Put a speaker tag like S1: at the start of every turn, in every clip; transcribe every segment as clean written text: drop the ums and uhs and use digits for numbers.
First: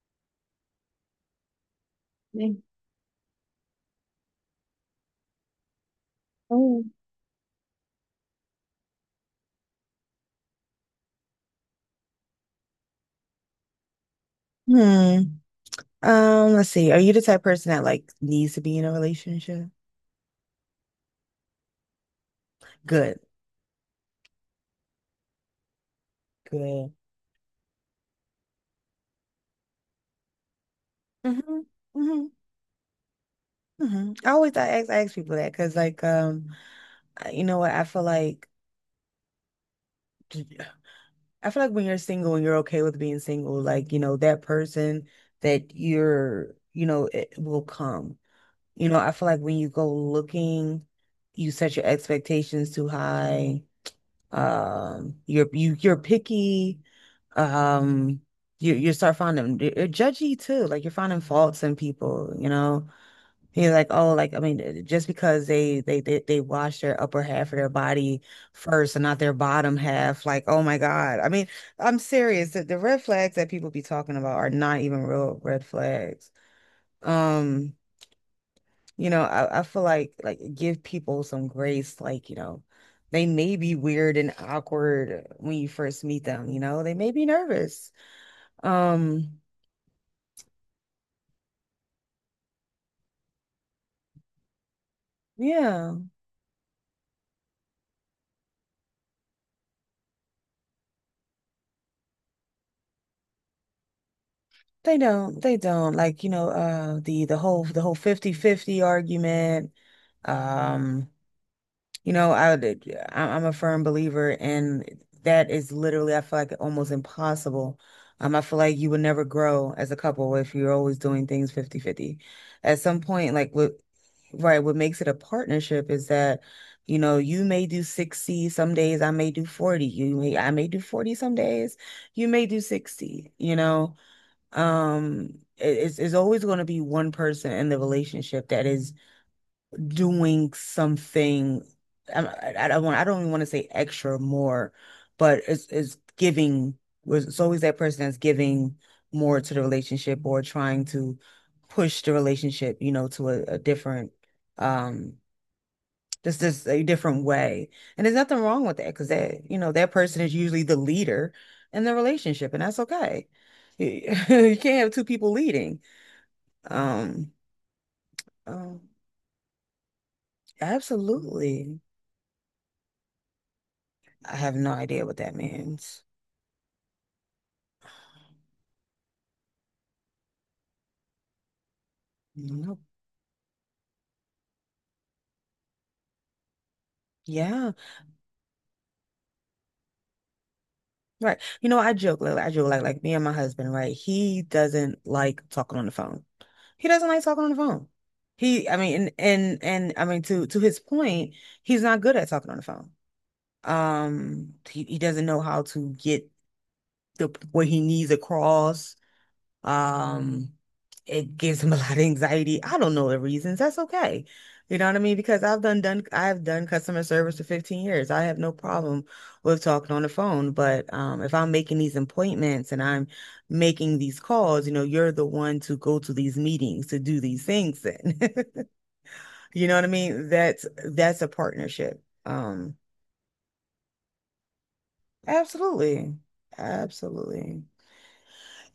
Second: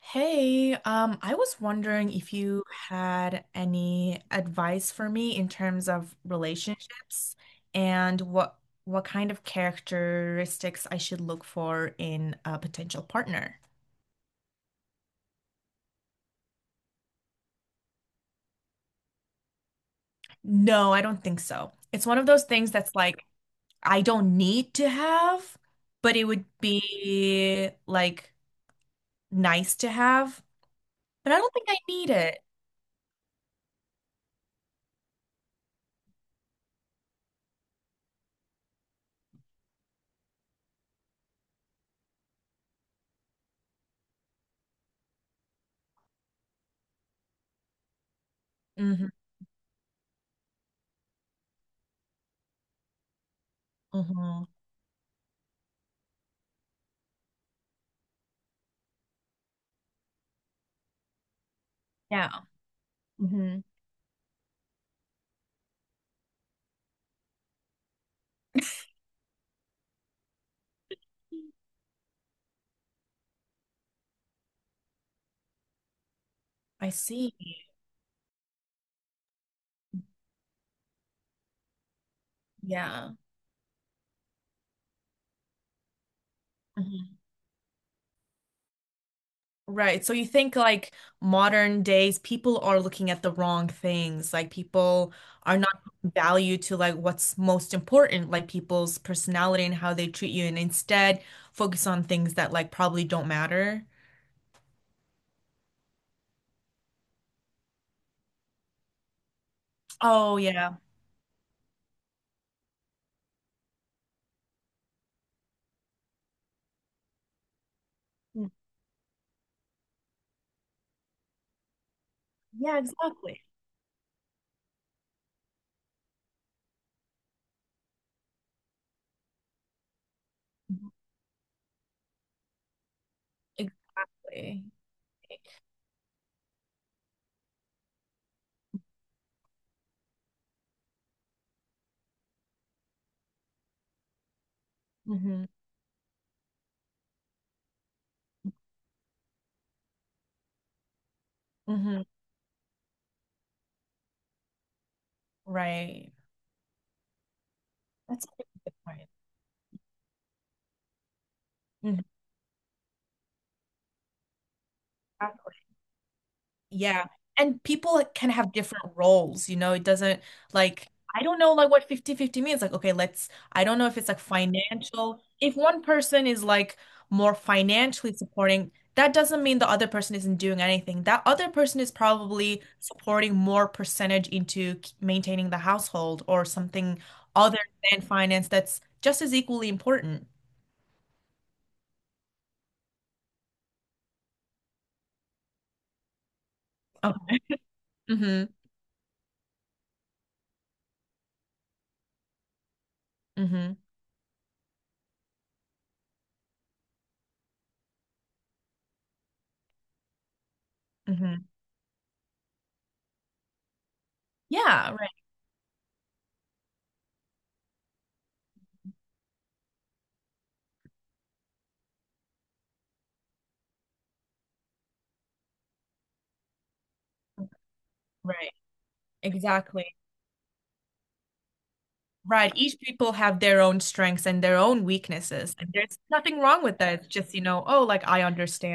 S1: Hey, I was wondering if
S2: Like,
S1: you had any advice for me in terms of
S2: oh.
S1: relationships and what kind of characteristics I should look for in a potential partner.
S2: Hmm. Let's see. Are you the type of person that like needs to be in a relationship?
S1: No, I don't think so. It's one of those things that's
S2: Good.
S1: like I don't need to have, but it would
S2: Good.
S1: be like nice to have, but I don't
S2: Mm-hmm.
S1: think I need
S2: Mm-hmm.
S1: it.
S2: Mm-hmm. I always I ask people that because like I- you know what I feel like when you're single and you're okay with being single like you know that person that you're you know it will come, you know.
S1: Hmm.
S2: I feel like when you go looking you set your expectations too high.
S1: Hmm.
S2: You're picky. Um, you start finding you're judgy too. Like you're finding faults in
S1: Yeah.
S2: people, you know.
S1: Hmm.
S2: You're like, oh, like I mean, just because they wash their upper half of their body first and not their bottom half, like, oh my God. I mean, I'm serious. The red flags that people be talking about are not even real red flags.
S1: I see.
S2: Um, you know, I feel like give people some grace, like, you know,
S1: Yeah.
S2: they may be weird and awkward when you first meet them, you know, they may
S1: Hmm.
S2: be nervous. Um,
S1: Right. So you think like modern days, people are looking at the wrong things. Like people are not
S2: yeah,
S1: giving value to like what's most important, like people's personality and how they treat you, and instead focus on things that like probably don't matter.
S2: they don't like, you know, the whole the whole 50 50 argument.
S1: Oh yeah.
S2: Um You know, I'm a firm believer, and that is literally, I feel like almost impossible. I
S1: Mm.
S2: feel like you would never grow as a couple if you're always doing things 50-50. At
S1: Yeah,
S2: some point,
S1: exactly.
S2: like what, right, what makes it a partnership is that, you know, you may do 60 some days, I may do 40. I may do
S1: Mhm.
S2: 40 some days, you may do 60, you know.
S1: Exactly.
S2: It's always going to be one person in the relationship that is doing something. I don't even want to say extra or more, but
S1: Mm-hmm.
S2: it's giving, it's always that person that's giving more to the relationship or trying to
S1: Mm-hmm.
S2: push the relationship, you know, to a different um
S1: Right.
S2: just this a different way. And there's
S1: That's a
S2: nothing wrong
S1: good
S2: with that because
S1: point.
S2: that, you know, that person is usually the leader in the
S1: Mhm.
S2: relationship and that's okay. You can't have two people
S1: Exactly.
S2: leading.
S1: Yeah.
S2: Um,
S1: And people can have
S2: um
S1: different roles, you know, it doesn't. Like, I don't know like
S2: absolutely.
S1: what 50-50 means. Like, okay, let's I don't know if it's like
S2: I have no idea what
S1: financial.
S2: that
S1: If one
S2: means.
S1: person is like more financially supporting, that doesn't mean the other person isn't doing anything. That other person is probably
S2: Nope.
S1: supporting more percentage into maintaining the household or something other
S2: Yeah,
S1: than finance that's just as equally important.
S2: right. You know, I joke, like me and my husband, right? He doesn't like talking on the phone. He doesn't
S1: Oh.
S2: like talking on the phone.
S1: Mm-hmm.
S2: He, I mean, and I mean to his point, he's not good at talking on the phone.
S1: Mm-hmm.
S2: He doesn't know how to get the what he needs across. Um, it
S1: Mm-hmm.
S2: gives them a lot of anxiety. I don't know the reasons. That's okay. You know
S1: Yeah,
S2: what I
S1: right.
S2: mean? Because I've done customer service for 15 years. I have no problem with talking on the phone. But if I'm making these appointments and I'm making these calls, you know, you're the one to go to these meetings to do these things then.
S1: Right.
S2: You know what I
S1: Exactly.
S2: mean? That's a partnership.
S1: Right. Each people have their own strengths and their own weaknesses. And there's
S2: Absolutely.
S1: nothing wrong with that. It's just, you
S2: Absolutely.
S1: know, oh, like I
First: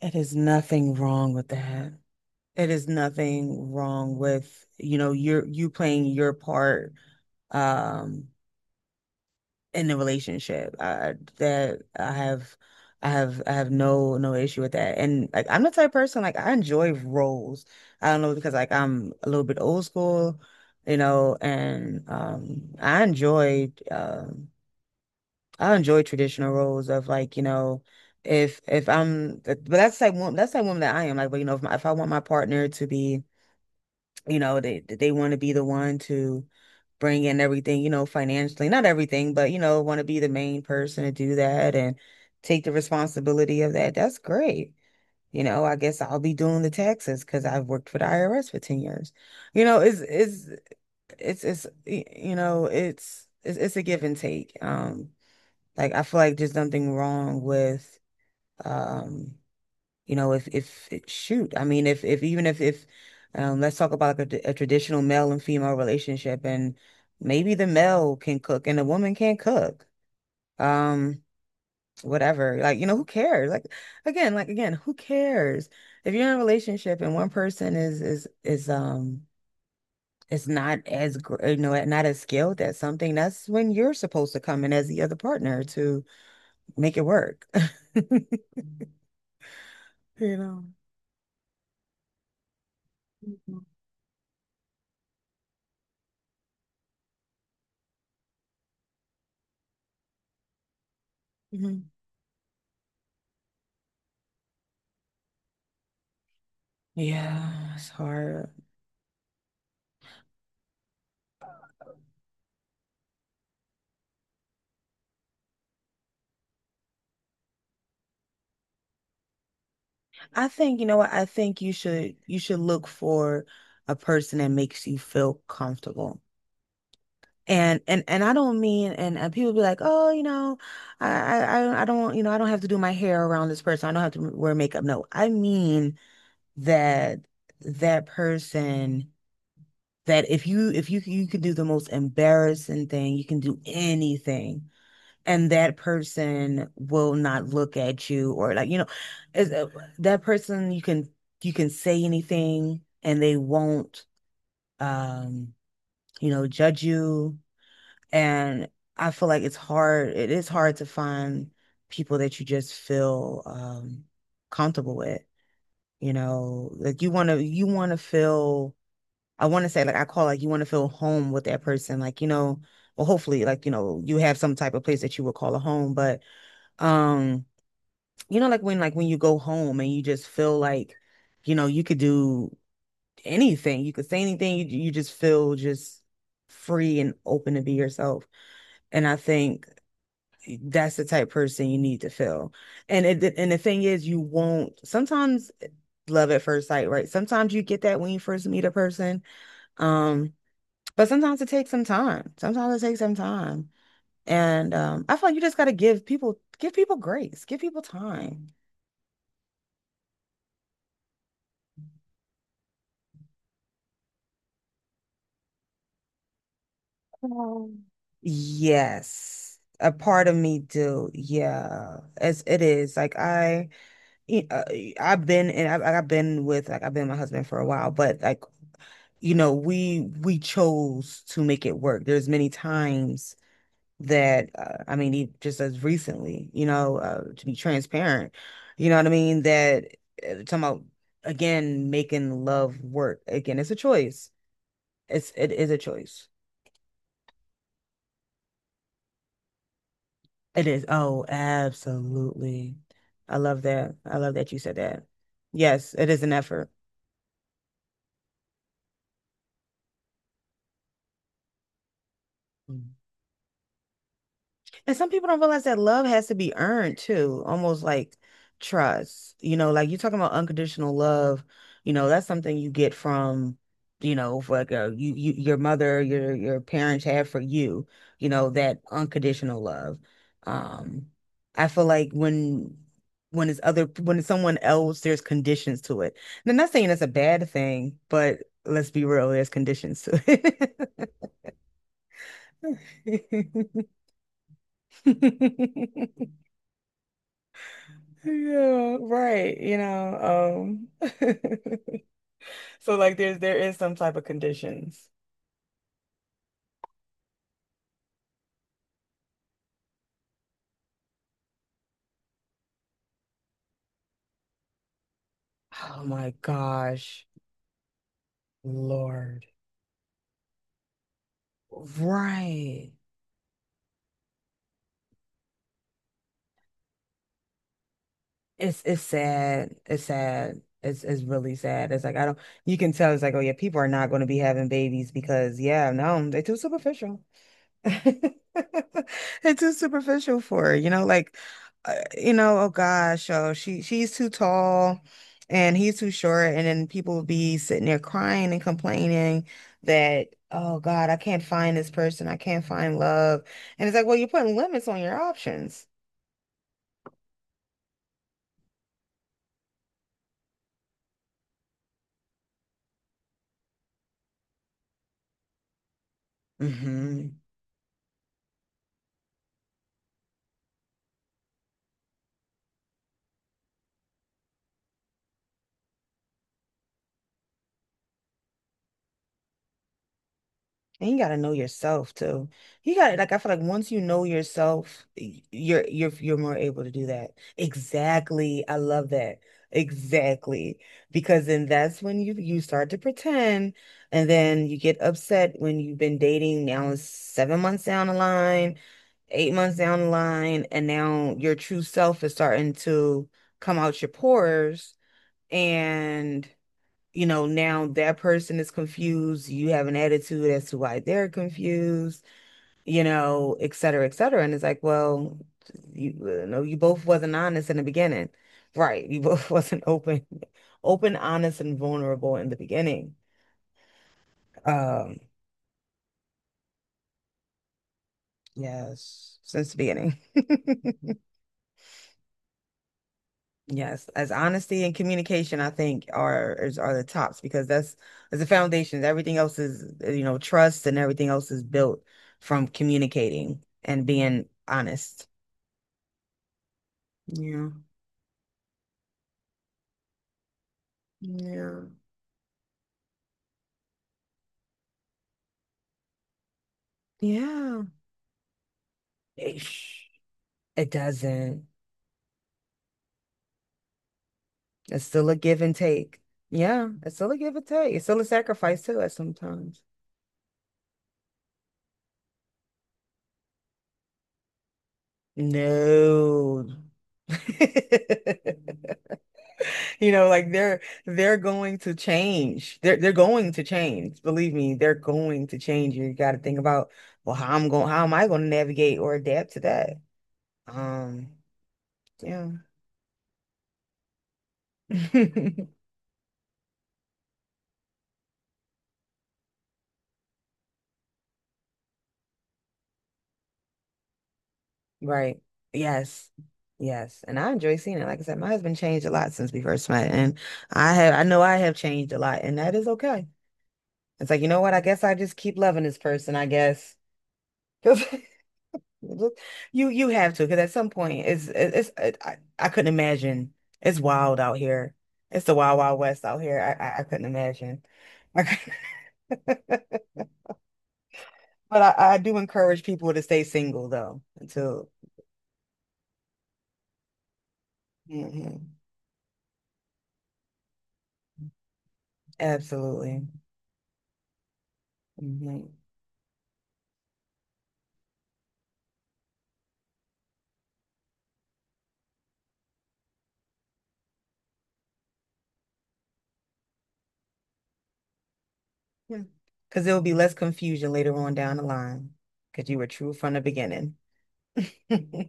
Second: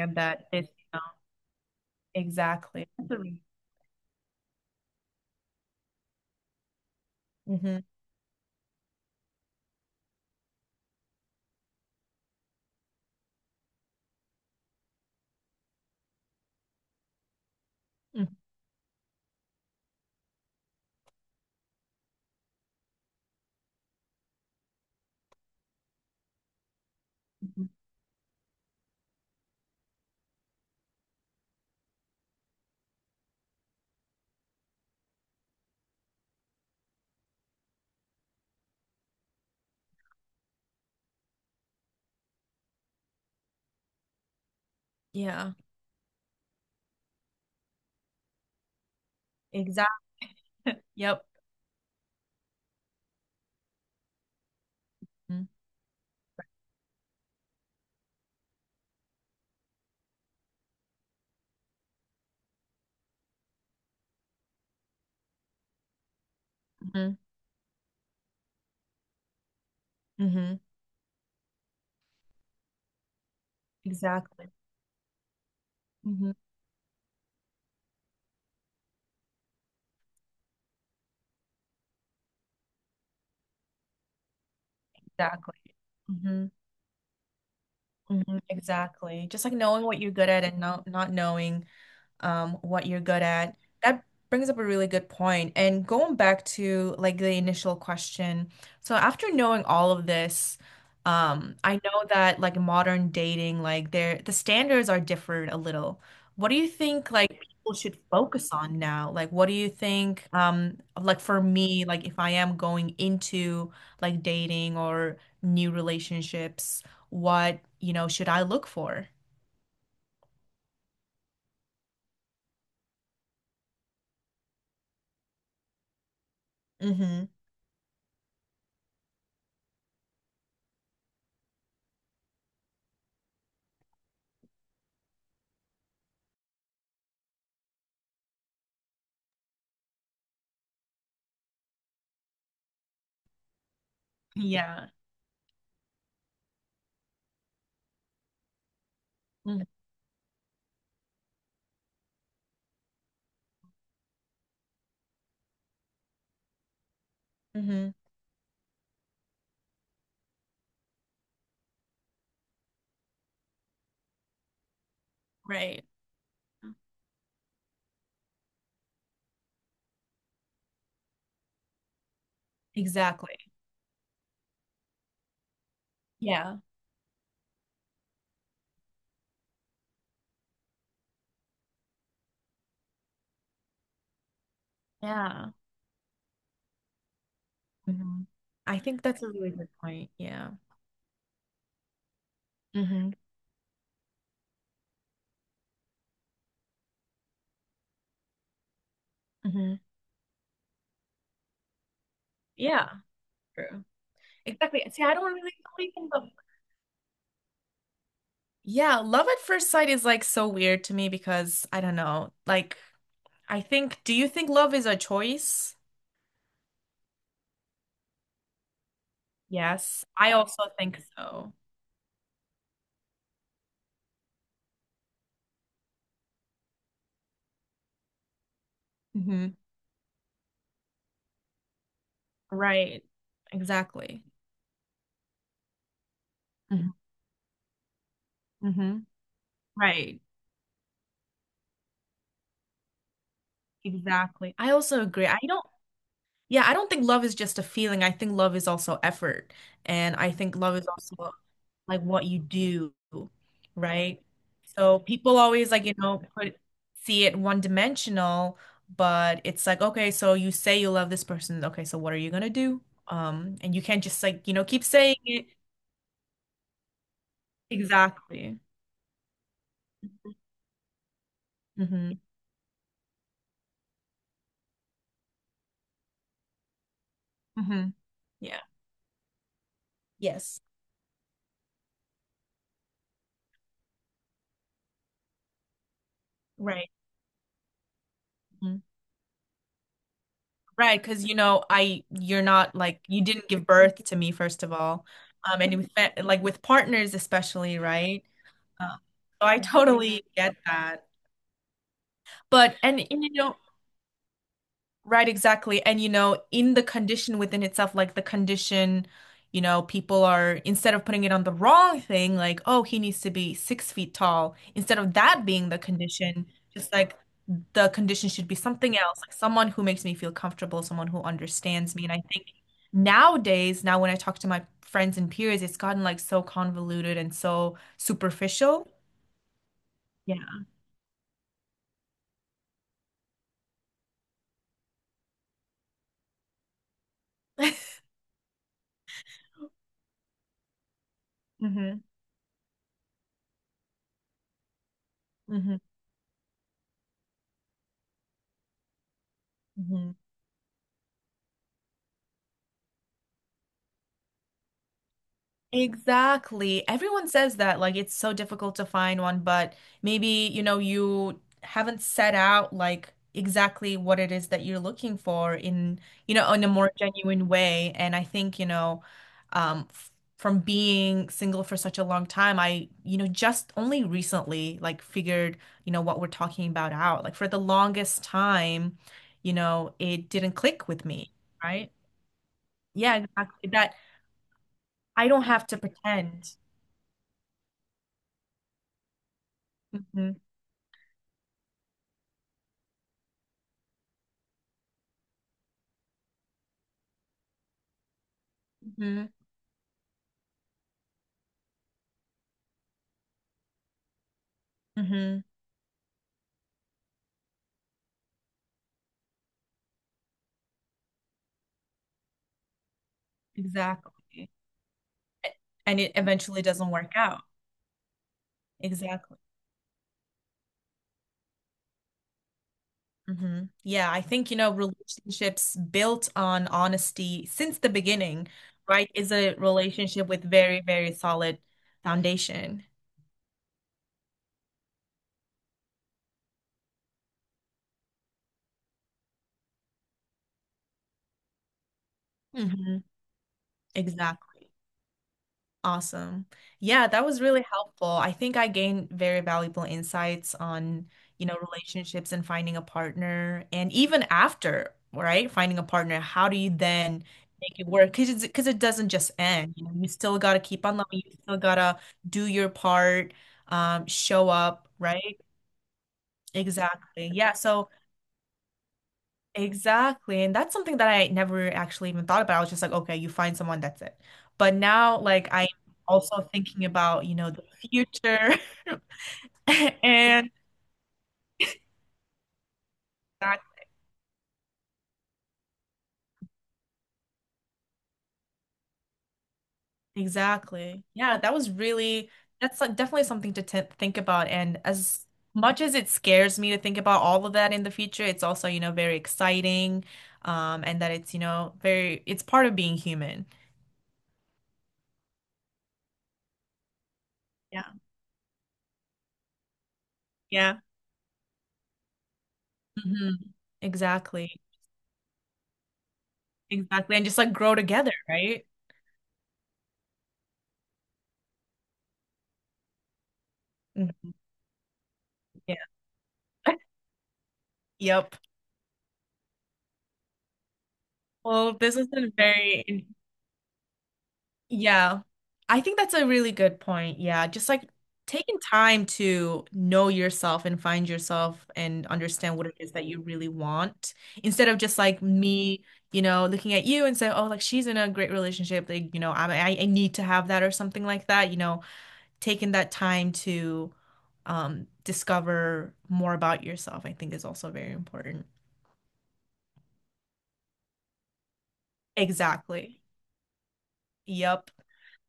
S2: It is
S1: that this, you
S2: nothing
S1: know,
S2: wrong with that. It is
S1: exactly. Totally.
S2: nothing wrong with, you know, you're you playing your part
S1: Mhm.
S2: um in the relationship. I, that I have I have I have no no issue with that, and like I'm the type of person, like I enjoy roles. I don't know because like I'm a little bit old school, you know, and I enjoy traditional roles of like, you
S1: Mhm.
S2: know, if I'm but that's like one, that's like woman that I am, like, but you know, if I want my partner to be, you know, they want to be the one to bring in everything, you know, financially, not everything, but you know, want to be the main person to do that and take the responsibility of that, that's great. You
S1: Yeah.
S2: know, I guess I'll be doing the taxes because I've worked for the IRS for 10 years. You know,
S1: Exactly. Yep.
S2: you know, it's a give and take. Like I feel like there's nothing wrong with um you know, if shoot, I mean, if even if let's talk about like a traditional male and female relationship, and
S1: Mm-hmm.
S2: maybe the male can cook and the woman can't cook.
S1: Hmm.
S2: Um, whatever. Like, you know, who cares? Like
S1: Exactly.
S2: again, who cares? If you're
S1: Hmm.
S2: in a relationship and one person is is not as you know not as skilled at something, that's when you're supposed to come in as the other
S1: Exactly.
S2: partner to
S1: Hmm.
S2: make it work.
S1: Hmm. Exactly. Just like knowing what you're good
S2: You
S1: at and
S2: know.
S1: not knowing what you're good at. That brings up a really good point. And going back to like the initial question, so after knowing all of this, I
S2: Mhm.
S1: know that like modern dating, like the standards are different a little. What do you think like
S2: Yeah,
S1: people
S2: it's
S1: should focus
S2: hard.
S1: on now? Like what do you think like for me, like if I am going into like dating or new relationships, what, you know, should I look for?
S2: I think, you know what? I think you should look for a person that makes you feel comfortable.
S1: Mm-hmm.
S2: And I don't mean, and people be like, oh, you know, I don't, you know, I don't have to do my hair around this person. I don't have to wear makeup. No, I mean that that person that if you you could do the most embarrassing thing, you can do anything
S1: Yeah.
S2: and that person will not look at you or like, you know, is that person you can say anything and they won't um you know judge you,
S1: Mm-hmm.
S2: and I feel like it's hard, it is hard to find people that you just feel comfortable with,
S1: Right.
S2: you know, like you want to feel, I want to say like I call, like you want to feel home with that person, like you know, well
S1: Exactly.
S2: hopefully like you know you have some type of place that you would call a home, but
S1: Yeah.
S2: um you know, like when you go home and you just feel like, you know, you could do anything, you could say anything, you just
S1: Yeah.
S2: feel just free and open to be
S1: Hmm.
S2: yourself.
S1: I think
S2: And I
S1: that's a really
S2: think
S1: good point. Yeah.
S2: that's the type of person you need to feel. And
S1: Hmm.
S2: it and the thing is, you won't sometimes. Love at first sight, right? Sometimes you get that when you first meet a person.
S1: Hmm.
S2: Um, but sometimes it takes some time. Sometimes it
S1: Yeah.
S2: takes some time.
S1: True.
S2: And
S1: Exactly. See, I
S2: I
S1: don't
S2: feel like you
S1: really
S2: just gotta
S1: believe in the—
S2: give people grace, give people time.
S1: Yeah, love at first sight is like so weird to me because I don't know. Like, I think, do you think love is a choice?
S2: Oh. Yes, a
S1: Yes,
S2: part
S1: I
S2: of me
S1: also think
S2: do.
S1: so.
S2: Yeah, as it is. Y- uh, I've been, and I've been with, like I've been with my husband for a while, but like, you know,
S1: Hmm.
S2: we chose to make it work. There's many
S1: Right.
S2: times
S1: Exactly.
S2: that I mean, just as recently, you
S1: Hmm.
S2: know, to be transparent, you know
S1: Hmm.
S2: what I mean. That
S1: Right.
S2: talking about again making love work again. It's a choice.
S1: Exactly. I also agree.
S2: It's
S1: I
S2: it
S1: don't.
S2: is a choice.
S1: Yeah, I don't think love is just a feeling. I think love is also effort. And I think
S2: It
S1: love
S2: is.
S1: is
S2: Oh,
S1: also like what you
S2: absolutely.
S1: do,
S2: I love that. I
S1: right?
S2: love that you said
S1: So
S2: that.
S1: people always like,
S2: Yes,
S1: you
S2: it is
S1: know,
S2: an
S1: put
S2: effort.
S1: see it one dimensional, but it's like, okay, so you say you love this person. Okay, so what are you gonna do? And you can't just like, you know, keep
S2: And some
S1: saying
S2: people don't
S1: it.
S2: realize that love has to be earned too, almost like
S1: Exactly.
S2: trust. You know, like you're talking about unconditional love, you know,
S1: Mm-hmm.
S2: that's something you get from, you know, for like a, you your mother, your parents have for you,
S1: Mm-hmm.
S2: you know,
S1: Yeah.
S2: that unconditional love.
S1: Yes.
S2: Um, I feel like when it's other when it's someone else, there's conditions to it. And I'm not saying
S1: Right.
S2: that's a bad thing, but let's be real, there's conditions to
S1: Right, because you know, I you're not like you didn't give
S2: it.
S1: birth to me first of all, and with like with partners especially, right?
S2: Yeah,
S1: Um, so
S2: right.
S1: I
S2: You
S1: totally get
S2: know,
S1: that. But
S2: so
S1: and,
S2: like
S1: and you
S2: there
S1: know,
S2: is some type of conditions.
S1: right, exactly, and you know, in the condition within itself, like the condition, you know, people are instead of putting it on the wrong thing, like oh, he needs to be 6 feet tall, instead of that being the
S2: Oh my
S1: condition, just like
S2: gosh,
S1: the condition should be something else, like
S2: Lord.
S1: someone who makes me feel comfortable, someone who understands me. And I think
S2: Right.
S1: nowadays, now when I talk to my friends and peers, it's gotten like so convoluted and so superficial.
S2: It's sad. It's sad.
S1: Yeah.
S2: It's really sad. It's like I don't, you can tell, it's like, oh yeah, people are not gonna be having babies because yeah, no, they're too superficial. It's too superficial for her, you know, like,
S1: Hmm.
S2: you know, oh gosh, oh she she's too tall, and
S1: Hmm.
S2: he's too short, and then people will be sitting there crying and complaining
S1: Hmm.
S2: that oh God, I can't find this person, I can't find love, and it's like, well, you're putting limits on your options.
S1: Exactly. Everyone says that, like, it's so difficult to find one, but maybe, you know, you haven't set out like exactly what it is that you're looking for in, you know, in a more genuine way. And I think, you know, f from being single for such a long time, I, just only recently like figured, you know, what we're talking about out. Like for the longest time, you know, it didn't click with
S2: And you
S1: me,
S2: gotta know
S1: right?
S2: yourself too. You gotta
S1: Yeah,
S2: like, I feel like
S1: exactly.
S2: once
S1: That
S2: you know yourself,
S1: I don't have to
S2: you're
S1: pretend.
S2: more able to do that. Exactly. I love that.
S1: Mhm.
S2: Exactly. Because then that's when you start to pretend, and then you get upset when you've been dating now it's 7 months down the line,
S1: Hmm.
S2: 8 months down the line, and now your true self is starting to come out your pores,
S1: Hmm.
S2: and you know, now that person is confused. You have an attitude as to why they're confused, you know, et cetera, et cetera.
S1: Exactly.
S2: And it's like, well,
S1: A- And it
S2: you know,
S1: eventually
S2: you
S1: doesn't
S2: both
S1: work
S2: wasn't
S1: out.
S2: honest in the beginning. Right. You
S1: Exactly.
S2: both wasn't open, open, honest, and vulnerable in the beginning.
S1: Hmm. Yeah, I think, you know,
S2: Um,
S1: relationships built on honesty since the beginning, right, is
S2: yes,
S1: a
S2: since the beginning.
S1: relationship with very, very solid foundation.
S2: Yes, as honesty and communication, I think are the tops because that's as the foundations. Everything else is, you know, trust and everything else is built from
S1: Hmm.
S2: communicating and being
S1: Exactly.
S2: honest.
S1: Awesome. Yeah, that was really
S2: Yeah.
S1: helpful. I think I gained very valuable insights on, you know,
S2: Yeah.
S1: relationships and finding a partner. And even after, right, finding a partner, how do you then make
S2: Yeah,
S1: it work? Because because it doesn't just end. You know, you
S2: Ish.
S1: still got to keep
S2: It
S1: on loving, you still
S2: doesn't.
S1: got to do your part, show up,
S2: It's still a
S1: right?
S2: give and take. Yeah, it's still
S1: Exactly.
S2: a
S1: Yeah.
S2: give and take. It's still a sacrifice too at sometimes.
S1: Exactly. And that's something that I never actually even thought about. I was just like, okay, you find someone, that's it. But now, like, I'm also
S2: No.
S1: thinking about, you know, the future.
S2: You know, like
S1: And
S2: they're going to change. They're going
S1: that,
S2: to change. Believe me, they're going to change. You got to think about, well, how am I going to navigate or adapt to that?
S1: exactly.
S2: Um,
S1: Yeah,
S2: yeah.
S1: that's like, definitely something to t think about. And as much as it scares me to think about all of that in the future, it's also, you know, very exciting. And that it's, you know, it's part of being human.
S2: Right. Yes. Yes. And I enjoy
S1: Yeah.
S2: seeing it. Like I said, my husband changed a lot since we first met. And
S1: Yeah.
S2: I know I have changed a lot, and that is okay.
S1: Hmm.
S2: It's like, you
S1: Exactly.
S2: know what? I guess I just keep loving this person, I guess.
S1: Exactly. And just like grow together, right?
S2: Look, you have to because at some point I couldn't imagine, it's
S1: Mhm.
S2: wild out here. It's the
S1: Yeah.
S2: wild wild west out here. I couldn't imagine.
S1: Yep.
S2: I could
S1: Well,
S2: But
S1: this has
S2: I
S1: been
S2: do
S1: very,
S2: encourage people to stay single though until,
S1: yeah. I think that's a really good point. Yeah. Just like taking
S2: hmm.
S1: time to know yourself and find yourself and understand what it is that you
S2: Absolutely.
S1: really want instead of just like
S2: Hmm.
S1: me, you know, looking at you and say, oh, like she's in a great relationship. Like, you know, I need to have that or something like that. You know, taking that time to discover more about yourself, I think is also very important.
S2: Yeah. Because there will be less confusion later on down the line because you were
S1: Exactly.
S2: true from the beginning.
S1: Yep.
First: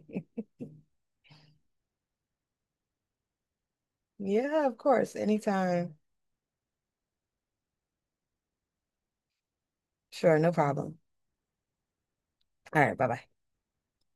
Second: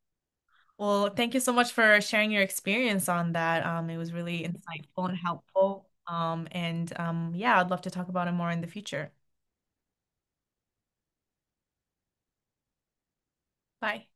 S1: Well, thank you so much for sharing your experience on that. It was really
S2: Yeah, of
S1: insightful
S2: course.
S1: and helpful.
S2: Anytime.
S1: And yeah, I'd love to talk about it more in the future.
S2: Sure, no problem. All right, bye bye.
S1: Bye.